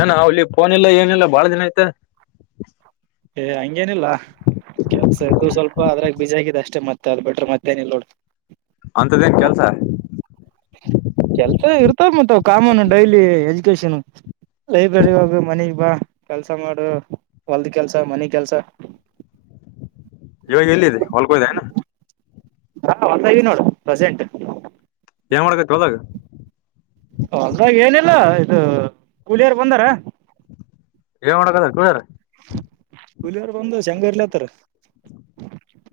ಏನ ಅವಲ್ಲಿ ೋನ್ ಎಲ್ಲ ಏನಿಲ್ಲ ಬಾಳ ದಿನ ಐತೆ ಏ ಹಂಗೇನಿಲ್ಲ ಕೆಲ್ಸ ಇದು ಸ್ವಲ್ಪ ಅದ್ರಾಗ ಬಿಜ ಆಗಿದೆ ಅಷ್ಟೆ ಮತ್ತೆ ಅದ್ ಬಿಟ್ರೆ ಮತ್ತೇನ ಇಲ್ ನೋಡ್ ಅಂತದೇನ್ ಕೆಲ್ಸ ಕೆಲ್ಸ ಇರ್ತಾವ ಮತ್ತ್ ಕಾಮನ್ ಡೈಲಿ ಎಜುಕೇಶನ್ ಲೈಬ್ರರಿ ಹೋಗ ಮನಗ್ ಬಾ ಕೆಲ್ಸ ಮಾಡು ಹೊಲ್ದ ಕೆಲ್ಸ ಮನಿ ಕೆಲ್ಸ [inaudible] ಇವಾಗ ಎಲ್ಲಿದೆ ಹೊಲ್ಗೋದೆಏ್ ಹಾ ಹೊತ ಇದ ನೋಡು ಪ್ರೆಸೆಂಟ್ ಏನ್ ಮಾಡ್ಕ ಹೋದಾಗ ಹೊಾಗ ಏನಿಲ್ಲ ಇದು ಕೂಲಿಯಾರ ಬಂದಾರ ಏ ಮಾಡಕದ ಕುೂಡುದಾರ ಹುಲಿಯವರು ಬಂದು ಶ ಹೆಂಗರ್ಲತ್ತಾರ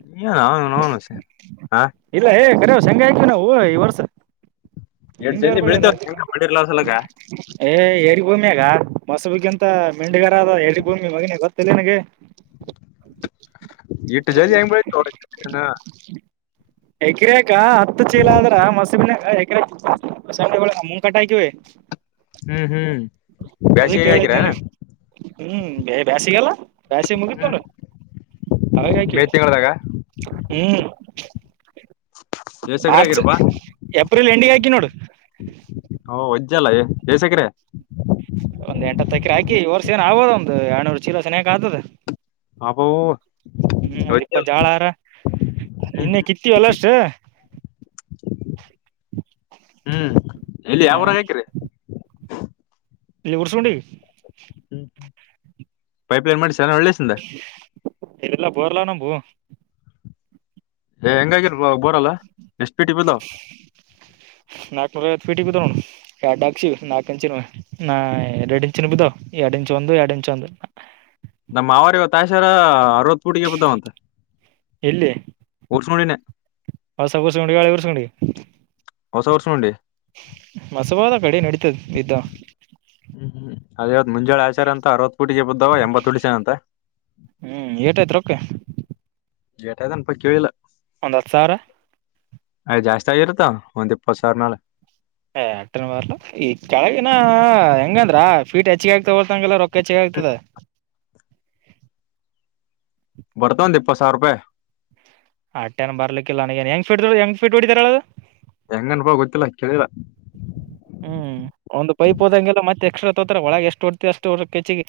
ನೀ ನನು ನೋನುಷ ಹಾ ಇಲ್ಲ ಏ ಕರವ್ ಶಂಗ ಆಯ್ವಿ ನಾವು ಈ ವರ್ಸ ಎಷ್ಟಡ್ ಜನಿ ಬೆಳಿತತ ಮಾಡಿರ್ಲಾರ್ರ ಸಲಕ ಏ ಏರಿ ಭೂಮಿ ಆಗ ಮೊಸಬಗ್ಗಿಂತ ಮೆಂಡಿಗಾರದ ಏರಿ ಭೂಮಿ ಮಗನ ಗೊತ್ತಿಲ್ಲ ನಿನಗೆ ಇಟ್ಟು ಜದ ಹೆಂಗ್ ಬೆಳತನಾ ಎಕರೆಕ ಹತ್ತು ಚೀಲ ಅಂದ್ರ ಮಸಬಿನ ಎಕರೆಂಡೆ ಮುಂಗ ಕಟ್ಟ ಹಾಕಿವವಿ ಹ್ಮ್ ಹ್ಮ್ ಅದ ಬ್ಯಾಸಿಗೆ ಹಾಕಿರ ಕೇಳಿದ್ದೆ ನನಗೆ ಹ್ಮ್ ಬೇ ಬ್ಯಾಸಿಿಗೆಲ್ಲ ಬ್ಯಾಸಿ ಹ್ಮ್ ಮುಗಿತೋೊಂಡ ಮೇ ತಿಂಗಳದಾಗ ಹ್ಮ್ ಎಷ್ಟ್ ಎಕರೆ ಮಾರ್ಚ್ ಆಗಿರಪ್ಪ ಏಪ್ರಿಲ್ ಎಂಡಿಂಗ್ ಆಯಕಿ ನೋಡು ಹ ವಜ್ಜಲ್ಲ ಜಯಸಗ್ರೆ ಒಂದ ಎಟತ್ತು ತಕಿ ಹಾಕಿ ವರ್ಷ ಏ ಆಗೋದ ಒಂದಂದು ಎರ್ನೂರು ಚೀಲೋ ಸೆಯಾಗಕ್ ಆದದ ಅಬ್ಬೋ ಹ್ಮ್ ಒಂದ್ ಇಪ್ಪ ಒಜ್ಜಲ್ಲ ಜಾಳಾರ ಹ್ಮ್ ನಿನ್ನೆ ಕಿತ್ತೀವ ಅಲ್ಲ ಅಷ್ಟ ಹ್ಮ್ ಇಲ್ಲಿ ಯಾವರಾಗ ಹಾಕಿ್ರ ಲವರ್ಸ್ ಉಿ ಹ್ಮ್ ಹ್ಮ್ ಪೈಪ್ಲೈನ್ ಮಾಡ್ಸಾನ ಒಳ್ಳೆಸ ಎದೆಲ್ಲ ಬರ್ಲ ನ ಪೂ ಏ ಹೆಂಗಾಗಿರ್ ಬರಲ್ಲಾ ಎಷ್ಟ್ ಪೀಟಿ ಬುದ ನಾಕನೂರ ರಾಯತ್ತುಫೀಟ ತ ನೋ ಎಡಾಕ್ಷಿ ನಕಚಿನ ನಾ ಎರಡು ಇಚು ನಿಬದೋ ಎರಡು ಇಂಚ ಒಂದು ಎರಡು ಇಂ ಒಂದು ನಮ್ಮ್ ಅವರಿವ ತಾಷರ ಅರವತ್ ಪೂಟಿಗೆ ಬದಾವ ಅಂತ ಎಲ್ಲಿ ಹೊಸ ಕುರ್ಸ್ಕೊಂಡು ಗಾಳೆ ಕರ್ಸ್ಕೊಂಡಿ ಹೊಸ ವರ್ಷನಡಿ ಮಸವಾದ ಕಡೆ ನಡೀತದ ಬಿದ್ದ ಹ್ಮ್ ಹ್ಮ್ ಅದೇವದ ಮುಂಜಳ ಆಚಾರ ಅರವತ್ತು ಪುಟಿಗೆ ಬದವ ಎಂಬತ್ ಹುಡ್ಸನ ಅಂತ ಹ್ಮ್ ಏಟಯ್ತ್ ರೊಕೆ ೇಟಾಯ್ನಪ ಕೇಳಿಲ್ಲ ಒಂದು ಸರ ಅಯ್ ಜಾಸ್ತಿ ಆಗಿರತ್ತ ಒಂದ್ ಇಪ್ಪತ್ತು ಸಾವಿರನಾಲ ಏ ಅಟನ ಬರ್ಲ ಈ ಕೆಳಗಿನ ಹೆಂಗಂದ್ರ ಫೀಟ್ ಹೆಚ್ಚಿಗೆ ಆಗಿ ತಗೊಳ್ತಂಗಗೆಲ್ಲ ರೊಕ್ ಕ ಚೆಾಗತಾ ಬರ್ತಾಂತ ಇಪ್ಪತ್ತು ಸಾವಿ ರೂಪಾಯಿ ಹಟ್ಟೆೇನ ಬರ್ಲಿಕ್ಕಿಲ್ಲ ನನ ನ್ ಹೆಂಗಫಡ್್ ಹೆಗೆ ೀಟ್ ಬಿಡಿದರ ಅದು ಹೆಂಗ ಅನಪ ಗೊತ್ತಿಲ್ಲ ಕೇಳಿಲ್ಲ ಹ್ಮ್ ಒಂದು್ ಪೈಪ್ ಹೋದಂಗೆಲ್ಲ ಮತ್ತೆ ಎಕ್ಸ್ಟ್ರಾ ತೋತಾರ ಒಳಗೆ ಎಷ್ಟು ಹೊಡ್ತಿ ಅಷ್ಟು ಕೆಚ್ಚಿಗೆ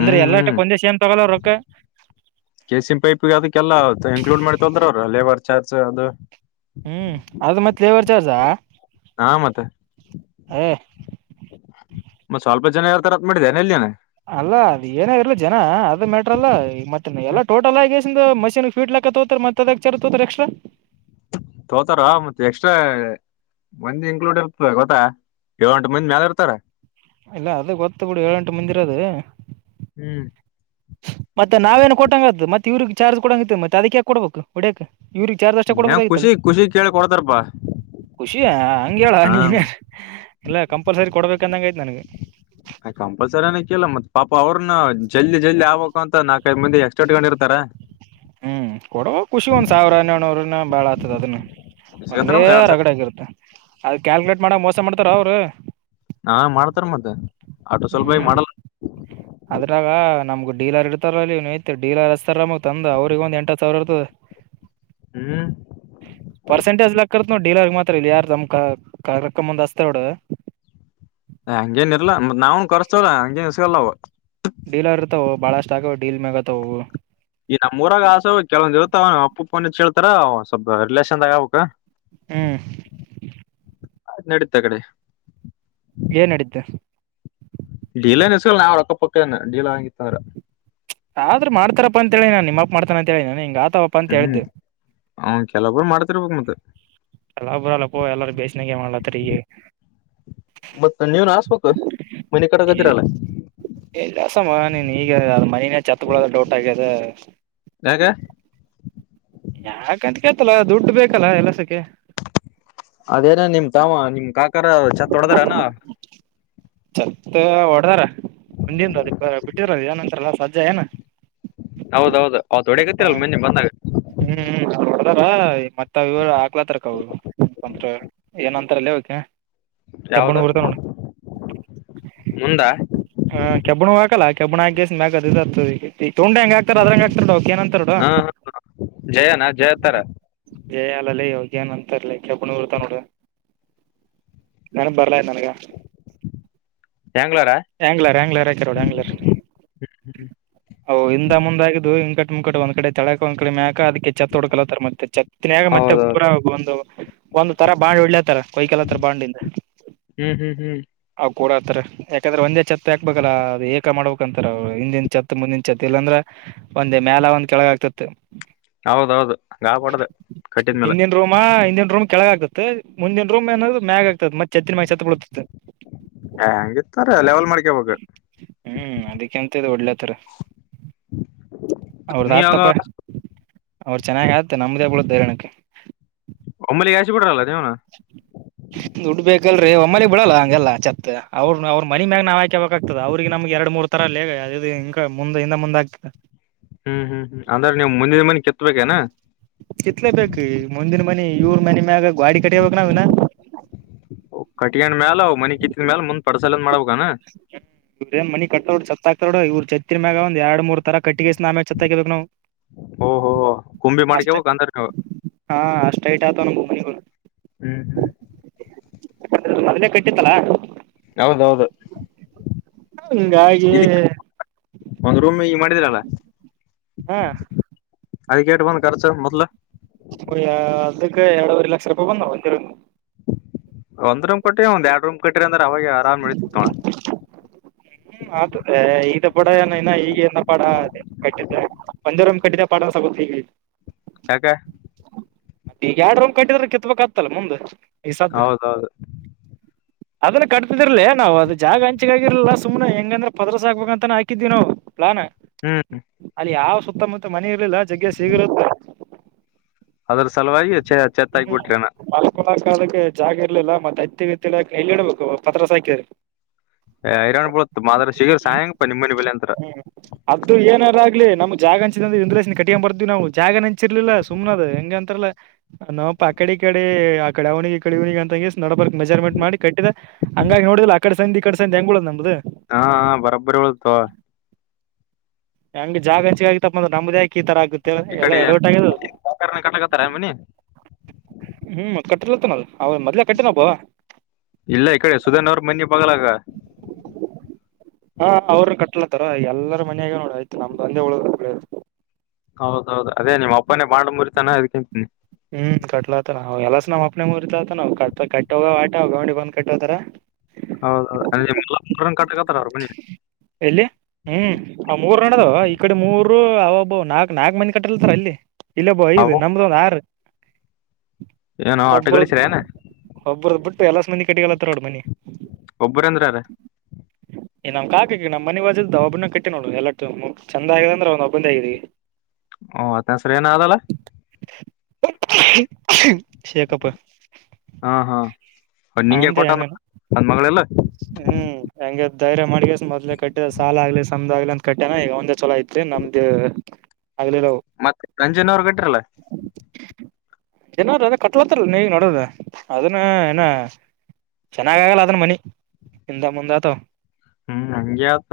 ಅಂದ್ರೆ ಎಲ್ಲಷ್ಟ ಹ್ಮ್ ಕೊಂದೆ ಸೇಮ್ ತಗೊಲ್ಲ ರೊಕ್ಕ ತೊಂದ್ರವ್ರ ಲೇಬರ್ ಚಾರ್ಜ್ ಅದು ಹ್ಮ್ ಅದು ಮತ್ತ್ ಲೇಬರ್ ಚಾರ್ಜಾ ಹಾ ಮತ್ತೆ ಹಾಂ ಮತ್ತತ್ ಸ್ವಲ್ಪ ಜನ ಯಾವತರತ್ ಮಾಡಿದ್ದಾನನೆ ಎಲ್ಲಿಯನನೆ ಅಲ್ಲ ಅದ ಏನ ಇರ್ಲ ಜನ ಅದ ಮ್ಯಾಟ್ರಲ್ಲ ಮತ್ತೆ ಎಲ್ಲ ಟೋಟಲ್ ಆಗ ಮಷೀನ್ ಫೀಟ್ಲಾಕ ತ ಹೋತರಿ ಮತ್ತೆ ದ ಚರ್ ರ ಎಕ್ಸ್್ರಾ ತೋತಾರ ಮತ್ತೆ ಎಕ್ಸ್ಟ್ರಾ ಮಂದಿ ಇನ್ಕ್ಲೂಡ್ ಇರ್ತದೆ ಗೊತ್ತಾ ಏಳ ಗಂಟು ಮಂದ್ ಮ್ಯಾಲ ಇರ್ತಾರ ಇಲ್ಲ ಅದು ಗೊತ್ತ ಬಿಡು ಏಳ್ೆಂಟು ಮುಂದಿರದು ಹ್ಮ್ ಮತ್ತೆ ನಾವೇಏನ್ ಕೊಟ್ಟಂಗರದ ಮತ್ತತ್ ಇವ್ರಿಗೆ ಚಾರ್ಜ್ ಕೊಡಂಗ ಇತಿ ಮತ್ತೆ ಅದಕ್ಕೆ ಹಾಕ್ ಕೊಡ್ಬೇಕು ಹೊಡಕ್ ಇವ್ರಿಗೆ ಚಾರ್ ದಷ್ಟ ಏನ್ ಕೊಡ್ಬೋದಾಗಿತ್ತಲ್ಲ ಖುಷಿ ಖುಷಿ ಕೇಳಿ ಕೊಡ್ತಾರಪಾ ಖುಷಿಯ ಹಂಗ ಹೇಳ ಹ್ಮ ನೀನ್ ಎಲ್ಲ ಕಂಪಲ್ಸರಿ ಕೊಡ್ಬೇಕಂದಂಗ ಆಯ್ತು ನನಗೆ ಕಂಪಲ್ಸರಿನ ಕೇಳಲ್ಲ ಮತ್ ಪಾಪ ಅವ್ರನು ಜಲ್ದಿ ಜಲ್ದಿ ಆಗ್ಬೇಕು ಅಂತ ನಾಲ್ಕೈದು ಮಂದಿ ಎಕ್ಸ್ಟ ಇಟ್ಕೊಂಡುಿರ್ತಾ ಹ್ಮ್ ಕೊಡ ಖುಷಿ ಒಂದ್ ಸಾವಿರನ್ನೋನೂರನ ಭಾಳ್ ಆತದ ಅದನ್ನ ಸಿಗತಾರ ಮೊದ್ಲೇ ಒಂದ್ ಎರಡ್ ಸಾವಿರ ರಗಡೆ ಆಗಿರುತ್ತೆ ಅದ ಕ್ಯಾಲ್ಕುಲೇಟ್ ಮಾಡಕ್ ಮೋಸ ಮಾಡ್ತಾರ ಅವ್ರು ಹಾ ಮಾಡ್ತಾರ ಮತ್ತೆ ಹ್ಮ್ ಅದ್ರಾಗ ನಮಗ ಡೀಲರ್ ಇತಾರ ಅ ಇವಯ್ತ್ ೀಲರ್ತಾರಮಗ ತಂದ್ ಅವ್ರಗಂದ ಎಂಟ ಸಾವರ ಇರ್ತದ [inaudible] ಹ್ಮ್ ಪರ್ಸೆಂಟಜ್ಾಕ್ಕತ್ ನೋ ಡೀಲರ್ಗ್ ಮಾತ್ರ ಇಲ್ಲ ಯಾರ ನಮ್ ಕಕ್ಕಂದ್ಸ್ತ ನೋಡ ಹಂಗೇನ್ ಇರ್ಲ್ಲತ್ ನಾವನ್ ಕರ್ಸ್ತವ್ರ ಹಂಗೇನ್ಸ್ಗಲ್ಲ ಅವ ಡೀಲರ್ತಾವವು ಬಾಳಷ್ಟ ಆಗೆ ಡೀಲ್ ಮೇಾಗತಾವವು ಈ ನಮ್ಮ್ೂಊಾಗ ಆಸ ಕೆಲವೊಂದ ಇರುತ್ತಾವ ಅವ ಅಪ್ಪಪ್ಪನ ಕೇಳ್ತಾರ ಸ್ವಲ್ಪ ರಿಲೇಷನ್ದಾಗಾವಬೇಕಕ್ ಹ್ಮ್. ಆಯ್ತ ನಡೀತಾ ಅಕಡಿ. ಏನ್ ನಡಿತ. ಡೀಲರ್ ಸಿಗಲ್ಲ್ಲ ನಾವ್ ರೊಕ್ಕ ಪಕ್ಕ ಏನು ಡೀಲ್ ಆಗದಿತ್ತಂದ್ರು. ಆದ್ರ ಮಾಡ್ತಾರಪ್ಪ ಅಂತ ಹೇಳಿ ನನ್ ನಿಮ್ಮಪ್ಪ ಮಾಡ್ತಾರ ಅಂತ ಹೇಳಿ ನನ್ ಹಿಂಗ ಆತಪ್ಪ. ಹ್ಮ್ ಅವ್ ಕೆಲವೊಬ್ಬರು ಮಾಡ್ತಿರ್ಬೇಕಕ್ ಮತ್ತ. ಕೆಲವೊಬ್ಬರು ಅಲ್ಲ ಪೋ ಎಲ್ಲಾರೂ ಬೇಸನ್ಯಾಗ ಮಾಡ್ಲತ್ತರ ಈಗ. ಮತ್ತ ನೀವನ್ ಹಾಸ್ಬೇಕು ಮನಿ ಕಟ್ಟಕೂತ್ತರಲ್ಲ. ಎಲ್ಲಿ ಆಸಮ್ಮ ನೀನ್ ಈಗ ಅ ಮನಿನೆ ಚತ್ತಬೂಳದ ಡೌಟ ಆಗ್ಯದ. ಯಾಕ. ಯಾಕಂತ ಕೇಳ್ತಲ್ಲ ದುಡ್ಡು ಬೇಕಲ್ಲ ಎಲಸಕ್ಕ. ಅದೇನ ನಿಮ್ ತಾಮ ನಿಮ್ ಕಾಕರ ಚತ್ ಹೊಡದಾರೆನಾ. [inaudible] ಚತ್ ಹೊಡದಾರ ಮುಂದಿಂದ ಅದ ಬಿಟ್ಟಿದ್ರಲ್ಲ ಏನಂತರಲ್ಲ ಸಜ್ಜಾ ಏನ. ಹೌದೌದು ಅತ ಹೊಡಡೆಗತ್ತಿರಲ್ಲ ಮೊನ್ನೆ ಬಂದಾಗ. ಹ್ಮ್ ಹ್ಮ ಅದ ಹೊಡದಾರ ಮತ್ತ ಇವ ಆಗ್ಕ್ಲತ್ತರಕ ತಂತ್ರ. ಏನ ಅಂತರಲ್ಲೇ ಅವಕ ಕೆಬ್ಬಣ್ಣವು ಇರ್ತ ನೋಡ. ಮುಂದಾ. ಹ ಕೆಬ್ಬಣ್ಣವು ಹಾಕಲ್ಲ ಕೆಬ್ಬಣ ಹಾಕಿ ಗೆಸಿಂದ ಮ್ಯಾಗ ಇದು ಅತ್ತದ ಈಗ ದೆೊಂಡ ಹೆಂಗ್. ಹತ ಅದ್ರಂಗ ಹಾಕ್ತಾರಲ್ಲ ಅದಕ್ಕ ಏನಂತರ್ ಹ ನೋಡ. ಜಯನಾ ಜಯತಾರ ಎ ಅಲ್ಲಲ್ಲೇ ಇವಗ ಏನ್ ಅಂತರ್ಲ ಕೆಬ್ಬಣವು ಇರ್ತವ ನೋಡ. ನೆನಪು ಬರಲಾಗ್ಯದ ನನಗ. ಹ್ಯಾಂಗ್ಲರಾ. ಹ್ಯಾಂಗ್ಲರ್ ಹ್ಯಾಂಗ್ಲರ್ ಹಾಕ್ಯಾರ ನೂಡ ಹ್ಯಾಂಗ್ಲರ್. ಅವು ಇಂದ ಮುಂದ ಆಗಿದ್ದವು ಇಂಕಟ್ ಮುಂಕಟ್ಟ ಒಂದ್ ಕಡೆ ತೆಳಕ ಒಂದ ಕಡೆ ಮ್ಯಾಕ ಅದಕ್ಕೆ. ಚತ್ತು ಹುಡ್ಕಲತ್ತಾರೆ ಮತ್ತೆ ಚತ್ತಿನಯಾಗ ಮತ್ತೆ ಹೌದೌದು ಪೂರ ಒಂದು. ಒಂದ್ ತರ ಬಾಂಡ್ ಹೊಡ್ಲೆ ತರ ಕೊಯ್ಕಲೆತರ ಬಾಂಡಿಂದ. ಹ್ಮ್ ಹ್ಮ್ ಹ್ಮ್. ಅವ್ ಕೂಡತಾರೆ ಯಾಕಂದ್ರೆ ಒಂದೇ ತ್ತು ಹಾಕ್ಬೇಕಲ್ಲ ಅದುಏಕ ಮಾಡಬೇಕ. ಹಂತಾರೆ ಅವರು ಹಿಂದಿನ ಚತ್ ಮುಂದಿನ ಚತ್ ಇಲ್ಲಾಂದ್ರೆ ಒಂದ್ ಮ್ಯಾಲ ಒಂದ ಕೆಳಗ ಆಗ್ತತದ. ತ್ತ [inaudible] ಹೌದೌದು ಹಂಗ ಆಬಾಡ್ದು ಕಟ್ಟಿದ ಮ್ಯಾಲ. ಹಿಂದಿನ ರೂಮ ಹಿಂದಿನ ರೂಮ್ ಕೆಳಗ ಆಗ್ತತ್ ಮುಂದಿನ ರೂಮ್ ಏನ ಮ್ಯಾಗ ಆಗತ್ತಿತ ಮತ್ತ ತೂತಿನ ಮ್ಯಾಗ ಚತ ಬೊಳುತ್ತಿತ್ತು. ಹೆ ಹಂಗಿತ್ತಾರ ಲೆವೆಲ್ ಮಾಡ್ಕಬೆಕ. ಹ್ಮ್ ಅದಕ್ಕೆಂತ್ದ ಒಡಳ್ಳೇತರ ಅವ್ರದ ನೀವಾಗ ಆತಪ್ಪ. ಅವ್ರು ಚೆನ್ನಾಗ ಆತ್ತೆ ನಮ್ದೇ ಬೂಳತದ ಹೈರಾಣಕ್ಕ. ಒಮ್ಮಲಿಗೆ ಹಾಶಿಬಿಡ್ರಲ್ಲ ನೀವುನು. [inaudible] ದುಡ್ ಬೇಕಲ್ರಿ ಒಮ್ಮಾಲಿಗೆ ಬಿಡಲ್ಲ ಹಂಗೆಲ್ಲಚತ್ತುತ್ ಅವ್ರರು ಅವ್ರ ಮ್ಯಾಗ ನಾವ್ ಹಾಕ ಬಕ್ಗ್ತದ ಅವ್ರಿಗೆ ನಮ್ಗೆ ಎರಡ್ ಮೂರ್. ಏನೋ ಅಂತರಲ್ಲೇ ಅದ ಇದ ಹಿಂಗ ಮುಂದ ಹಿಂದ ಮುಂದೆ ಆಗ್ತ. ಹ್ಮ್ ಹ್ಮ್ ಹ್ಮ್ ಅಂದ್ರೆ ನೀವು ಮುಂದಿನ ಮನಿ ಕೆತ್ಬೇಕೇನಾ. ಕಿತ್ಲೇ ಬೇಕು ಮುಂದಿನ ಮನಿ ಇವರ್ ಮನೆ ಮ್ಯಾಗ ಗಾಡಿ ಕಟ್ಟಿಯಬೇಕಕ್ ನಾವ ಇನಾ. ಕಟಿಗೆಂಡ ಮ್ಯಾಲ್ ಅವಗ ಮನಿ ಕಿತ್ತಿದ ಮ್ಯಾಲ ಮುಂದ್ ಪಡ್ಸಾಲಂದ ಮಾಡ್ಬೇಕನಾ. ಇವ್ರದ ಏನೂ ಮನಿ ಕಟ್ಟತಾರ ನೂಡ ಚತ ಹಾಕ್ತರ ನೋಡ ಇವರ ಚತಿನ ಮ್ಯಾಗ ಒಂದ ಎರಡ್ ಮೂರ್. ಥರ ಕಟ್ಟಿಗೆಸಿಂದ ಆಮೇಲೆ ಚತ್ ಆಕೆ ಬೇಕುನಾವು ಓಹೋ ಕುಂಬಿ ಅಷ್ಟೇ. ಮಾಡ್ಕೇಬೇಕ್ ಅಂದ್ರ ನೀವು ಹಾ ಅಷ್ಟ ೈಟ್ ಆಯತು ನಮ್ಮ ಭೂಮನಿಗಳು ಹ್ಮ್ ಹ್ಮ್ ಮದ್ೇ ಕಟ್ಟಿತ್ತಲಾ ಹೌದೌದು ಹಾಗಿೆ ಇದ ಒಂದ್ ರೂಮ್ ಈ ಮಾಡಿದೀರಲ್ಲ ಹಾ ಅರಿಕೇಟ್ ಬಂದ ಕಚ ಮತ್ಲ ಹ ಅದಕ್ಕೆ ಎರಡವರೆ ಲಕ್ಷ ರೂಪಾಯಿ ಬಂದಾವಂದಿ ಒಂದ್ ರೂಮ್ ಕಟ್ರ ಒಂದ್ ಎರಡು ರೂಮ್ ಕಟ್ಟ್ರರಿ ಅಂದ್ರೆ ಅವಾಗ ಆರಾಮ್ ಇಳತಿತ್ ನೋಳ ಅ ಈಗ ಪಡ ಏನ ಇನ ಈಗ ಏನ ಪಡ ಕಟ್ಟ ಬಂದರುಮ್ ಕಟ್ಟಿದ್ದ ಪಾುತ್ತ ಹೀಗೆ ಹಕ್ಕ ಈಗ ಎರಡು ರೂಮ್ ಕಟ್ಟಿದ್ರ ಕೆತ್ಬೇಕಕ್ ಆತ್ತಲ್ಲ ಮುಂದೆ ಈ ಸಧ್ಯ ಹೌದೌದು ಅದನ್ನ ಕಟ್ಟ್ಟಿದರ್ಲೇ ನಾವು ಅದು ಜಾಗ ಹಂಚೆಗಾಗಿರಲಲ್ಲ ಸು್ನೆ ಹೆಂಗಂದ್ರ ಪದ್ರಸಾಕ್ಬೇಕ ಅಂತನ ಹಾಕಿದ್ವಿ ನಾವು ಪ್ಲಾನ ಹ್ಮ್ ಅಲ್ಲಿ ಯಾವ ಸುತ್ತಮುತ್ತ ಮನೆ ಇರ್ಲಿಲ್ಲ ಜಗ್್ಗೆ ಸಿಗಲ ಸಲ್ವಾರಚ್ಚ ಹ್ಮ್ ಳ ಕಾಲಕ್ಕೆ ಜಾಗ ಇರ್ಲಿಲ್ಲ ಮತ್ತೆೈತ್ತಿ ವತಿ ಕೈಲಿ ಇಡ್ಬೇಕು ಪತ್ರ ಸಾಕಿದ್ರಿ ಹರಾಣ್ ಬಳತ್ ಮಾದ್ರ ಶಗರ್ ಸಾಯಂಕಪ್ಪ ನಿಮ್ಮ ಮನೆ ಬೆಲೆ ಅಂತತ್ರ ಅದದು ಏನಾರ ಆಗ್ಲಿ ನಮ್ ಜಾಗ ಹಂಚಿದ ಅ್ರ ಇಂದ್ರೇಶ್ನ ಕಿಯ ಬರ್ದ್ವಿ ನಾವು ಜಾಗನ್ ಹೆಂಚಿರ್ಲಿಲ್ಲ ಸುಮನದ್ ಹೆಂಗೆ ಅಂತಾರಲ್ಲ ನಪ ಆ ಕಡೆ ಈ ಕಡೆ ಆ ಕಡೆ ಅವನಿಗೆ ಕಡೆವನಿಗೆ ಅಂತಂಗ ನೋಡಬರ್ಕ್ ಮೆಜರ್ಮೆಂಟ್ ಮಾಡಿ ಕಟ್ಟಿದ ಹಂಗಾಗಿ ನೋಡಿದಿಲ್ಲ ಆ ಕಡೆ ಸಂದ ಈ ಕಡೆ ಸಂದ ಹ ಹೆಂಗೂಡದ ನಮ್ದು ಹಾ ಬರೊಬ್ಬರಿ ಹೇಳಳ್ತು ಹಂಗ ಜಾಗ ಹಂಚಗ ತಪ್ಪ ಅಂದ್ರ ನಮ್ದಾಕ ಈ ತರ ಆಗುತ್ತೆ ಎಲ್ಲ ಎಡವಟ್ಟ ಆಗದು ಕಟ್ಟಕತ್ತಾರ ಮನಿ ಹ್ಮ್ ಕಟ್ಟಿರ್ಲತ್ತ ನ ಅವ ಮೊದ್ಲ ಕಟ್ಟಿನಬ ಇಲ್ಲ ಇ ಕಡೆ ಸುಧನ್ ಅವ್ರ ಮನೆಿ ಬಗ್ಲಾಗ [inaudible] ಹಾ ಅವ್ರರು ಕಟ್ಲತಾರ ಎಲ್ಲರ ಮಯಾಗೆ ನೋಡ ಆಯ್ತು ನಮ್ದ ತಂದೆ ಹಳ ಹೌದೌದು ಅದೇ ನಿಮ್ಮ ಅಪ್ಪನೇ ಮಾಡ್ ಮುರಿತಾನ ಅದಕಂತೀನಿ ಹ್ಮ್ ಕಟ್ಲಾತ ನ ಎಲ್ಲ ನಮ್ಮ್ಪ್ನನೆ ಮುರ್ತ ನವು ಕ ಕಟ್ಟೋಗ ಆಟ ಗೌಂಡಿ ಬಂದ್ ಕಟ್ಟತಾರ ಹೌದೌದು ನಿ ಕಟ್ಕತಾರ ಮನ್ನಿ ಎಲ್ಲಿ ಹ್ಮ್ ಅವ ಮೂರ್ಣದ ಈ ಕಡೆ ಮೂರು ಅವ ಒಬ್ಬ ನಾಕ್ ನಾಕ್ ಮಂದಿ ಕಟ್ಟಿಲತರ ಅಲ್ಲಿ ಇಲ್ಲಬೋ ಐದು ಅವು ನಮ್ದು ಒಂದ ಆರು ಏನೋ ಆಟ ಒಬ್ಬ. ಗಳಿಸ್ರ ಏನ ಒಬ್ಬ್ರದ್ ಬಿಟ್ಟು ಎಲ್ಲಾ ಮಂದಿ ಕಟ್ಟಿಗೆಲ್ಲತ್ತ ನೋಡ್ ಮನಿ. ಒಬ್ಬ್ರಂದ್ರಾರ. ಇಏ ನ್ ಕಾ. ನಮ್ಮ ಮನೆಿ ವಾಜದ ಒಬ್ಬನ ಕಟ್ಟ ನೋಡು ಎ ಚಂದ ಆಗ ಅಂದ್ರೆ ಒಂದ ಒಬ್ಬಂದ ಆಗೀಿ. ಓ ಅತ್ತನ್ಸರಿ ಏನಾದಲ್ಲ. ಶೇ ಕಪ್ಪ. ಹಾ ಹಾ ನಿಂಗೆ ಅವಂದೇ ಕೊಟ್ಟಾನ ಹೆಂಗನ ನನ್ ಮಗಳೆಲ್ಲ. ಹ್ಮ್ ಹಂಗೆ ಧೈರ್ಯ ಮಾಡ್ಗಸ ಮೊದಲೆ ಕಟ್ಟಿದ ಸಾಲ ಆಗ್ಲಿ ಆಗ್ ಅಂತ ಕಟ್ಟ್ಯನ ಈಗ ಒಂದೆ ಚಲೋ ಐತಿ ನಮ್ದು ಅಗಲ್ಲಿಲವು ಮತ್ತೆ ರಂಜನ್ ಅವ್ರ ಕಟ್ರಲ್ಲ ಜನಾರ ಅದ ಕಟ್ಲತ್ತಲ್ಲ ನೀ ನೋಡದ ಅದನ್ನ ಏನ ಚೆನ್ನಾಗ ಆಗಲ್ಲ ಅದ್ರ ಮನಿ ಇಂದ ಮುಂದಾ ತ ಹ್ಮ್ ಹಂಗೆಆತ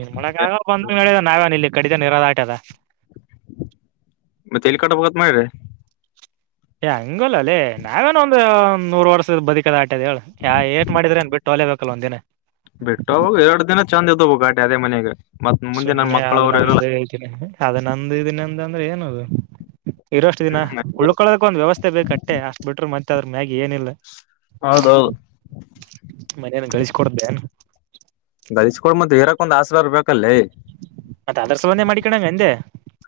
ಏನ್ ಮಾಡಕ್ ಆಗ ಹೇಳಿದ ನಾವೇನ್ ಇಲ್ಲಿ ಕಡಿತೆ ಇರೋದ ಆಟದ ಮತ್ತೆ ಎಲ್ಲಿ ಕಟ್ಬೇಕ್ ಅಂತ ಮಾಡಿದಿ ಏ ಹಂಗಲ್ಲ ಲೇ ಹೆ ನಾವೇನ್ ಒಂದ ನೂರು ವರ್ಷದ ಬದಕದ ಆಟದ ಹೇಳ ಯಾ ಏಟ್ ಮಾಡಿದ್ರ ಎನ್ ಬಿಟ್ಟು ತೊಳೆ ಬೇಕಲೊಂದಿನ ಬಿಟ್ಟು ಎರಡು ದಿನ ಚಂದ್ ಇದ್ದವು ಗಾಟಿ ಅದೇ ಮನೆಗೆ ಸುಮ್ನೆ ಆದ್ ನಂದು ಹೇಳ್ತೀನಿ ಅದ ನಂದು ಇದಿನಂದ ಅಂದ್ರೆ ಏನ್ ಅದು ಇರೋಷ್ಟು ದಿನ ಹ್ಮ್ ಉಳ್ಕೊಳದಕ್ ಒಂದ್ ವ್ಯವಸ್ಥೆ ಬೇಕ ಅಷ್ಟೇ ಅಷ್ಟು ಬಿಟ್ರ ಮತ್ತೆದ್ರ ಮ್ಯಾಗಿ ಏನಿಲ್ಲ ಹೌದೌದು ಮನೆಯನ್ ಗಳಿಸ ಕೊಡ್ದೆನ್ ಗಳಿಸಕೊ ಮತ್ತೆ ಇರಕ್ ಒಂದ ಆಸರೆರ್ ಬೇಕಲ್ಲೇ ಮತ್ತೆ ಅದರ ಸಲನ್ನೇ ಮಾಡಿಕಣವ ಎಂದೆ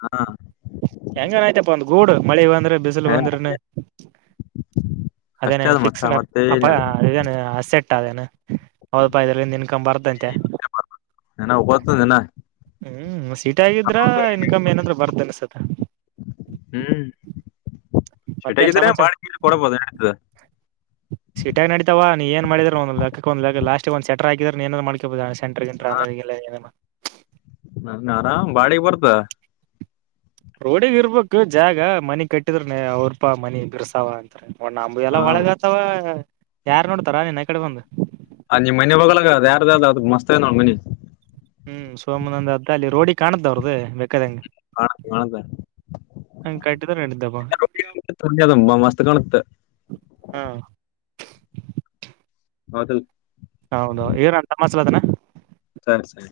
ಹಾ ಹೆಂಗನಾಯ್ತಪ್ಪಾ ಒಂದ ಗೂಡು ಮಳಿ ಬಂದ್ರೆ ಬಿಸ್ ಲು ಹೇ ಬಂದ್ರೇನೇ ಅದೆನ ಅಷ್ಟೇ ಅದ ಮತ್ತ ಫಿಕ್ಸು ಮತ್ತೆ ಅ ಏನಿಲ್ಲ ಅ ಅಸೆಟ್ ಅದೇನು ಅವದಪೈದರಿಂದ ಇನ್ಕಮ್ ಬರ್ತಂತೆ ಏನ ಹೋಗತ ದಿನ ಹ್ಮ್ ಸೀಟ್ ಆಗಿದ್ರ ಇನ್ಕಮ್ ಏನಂದ್ರ ಬರ್ತೇದೆ ಸ ಹ್ಮ್ ಮತ್ತೇನ್ ಸಟಾಗಿದ್ರೆ ಸಮಾಚಾರ ಬಾಳ ಕೊಡಬೋದು ನಡಿತದ ಸೀಟಾಗಿ ನಡಿತಾವ ನೀ ಏನ್ ಮಾಡಿದ್ರ ಒಂದು ಲಕ್ಕಕ್ ಒಂದು ಲಾಸ್ಟ್ ಒಂದ ಸೆಟರ್ ಆಗಿದ್ರ ಎನ್ದ್ರು ಮಾಡಕಬೋದು ಸೆಂಟ್ರು ಪ್ರಾಾ [unintelligible] ಣಿಕ ನನ್ ಆರಾಮ್ ಬಾಳಿಗ್ ಬರ್ತ ರೋಡಿಗೆ ಇರ್ಬೇಕು ಜಾಗ ಮನಿ ಕಟ್ಟಿದ್ರ ಅವ್ರಪಾ ಮನಿ ಬಿರ್ಸಾವಂತ ಒ ನಂಬು ಹ ಎಲ್ಲ ಒಳಗ ಅಥವಾ ಯಾರ್ ನೋಡ್ತಾರಾ ಈ ಕಡೆ ಬಂದು ಅ ನಿಮ ಮನೆ ಬಗ್ಳಾಗ ಅ ಯಾರು ಅ ಅದ ಮಸ್ತ ನೋಡ್ ಮನಿ ಹ್ಮ್ ಸೋಮನ ಒಂದ್ ಅದ ಅಲ್ಲಿ ರೋಡಿಗ್ ಕಾಣದ್ದವ ಅವ್ರ್ದು ಬೇಕಾದಂಗೆ ಕಾಣ್ತೆ ಕಟ್ಟಿದ್ರ ನಡಿದ್ದಪ್ಪ ಕಾಣುತ್ತ ತುಂಬಾ ಮಸ್ತ್ ಕಾಣುತ್ತೆ ಹಾ ಹೌದ ಹೌದ ಏರ ತ ಮಾಸಲ ಅನ [unintelligible] ಸರಿ ಸರಿ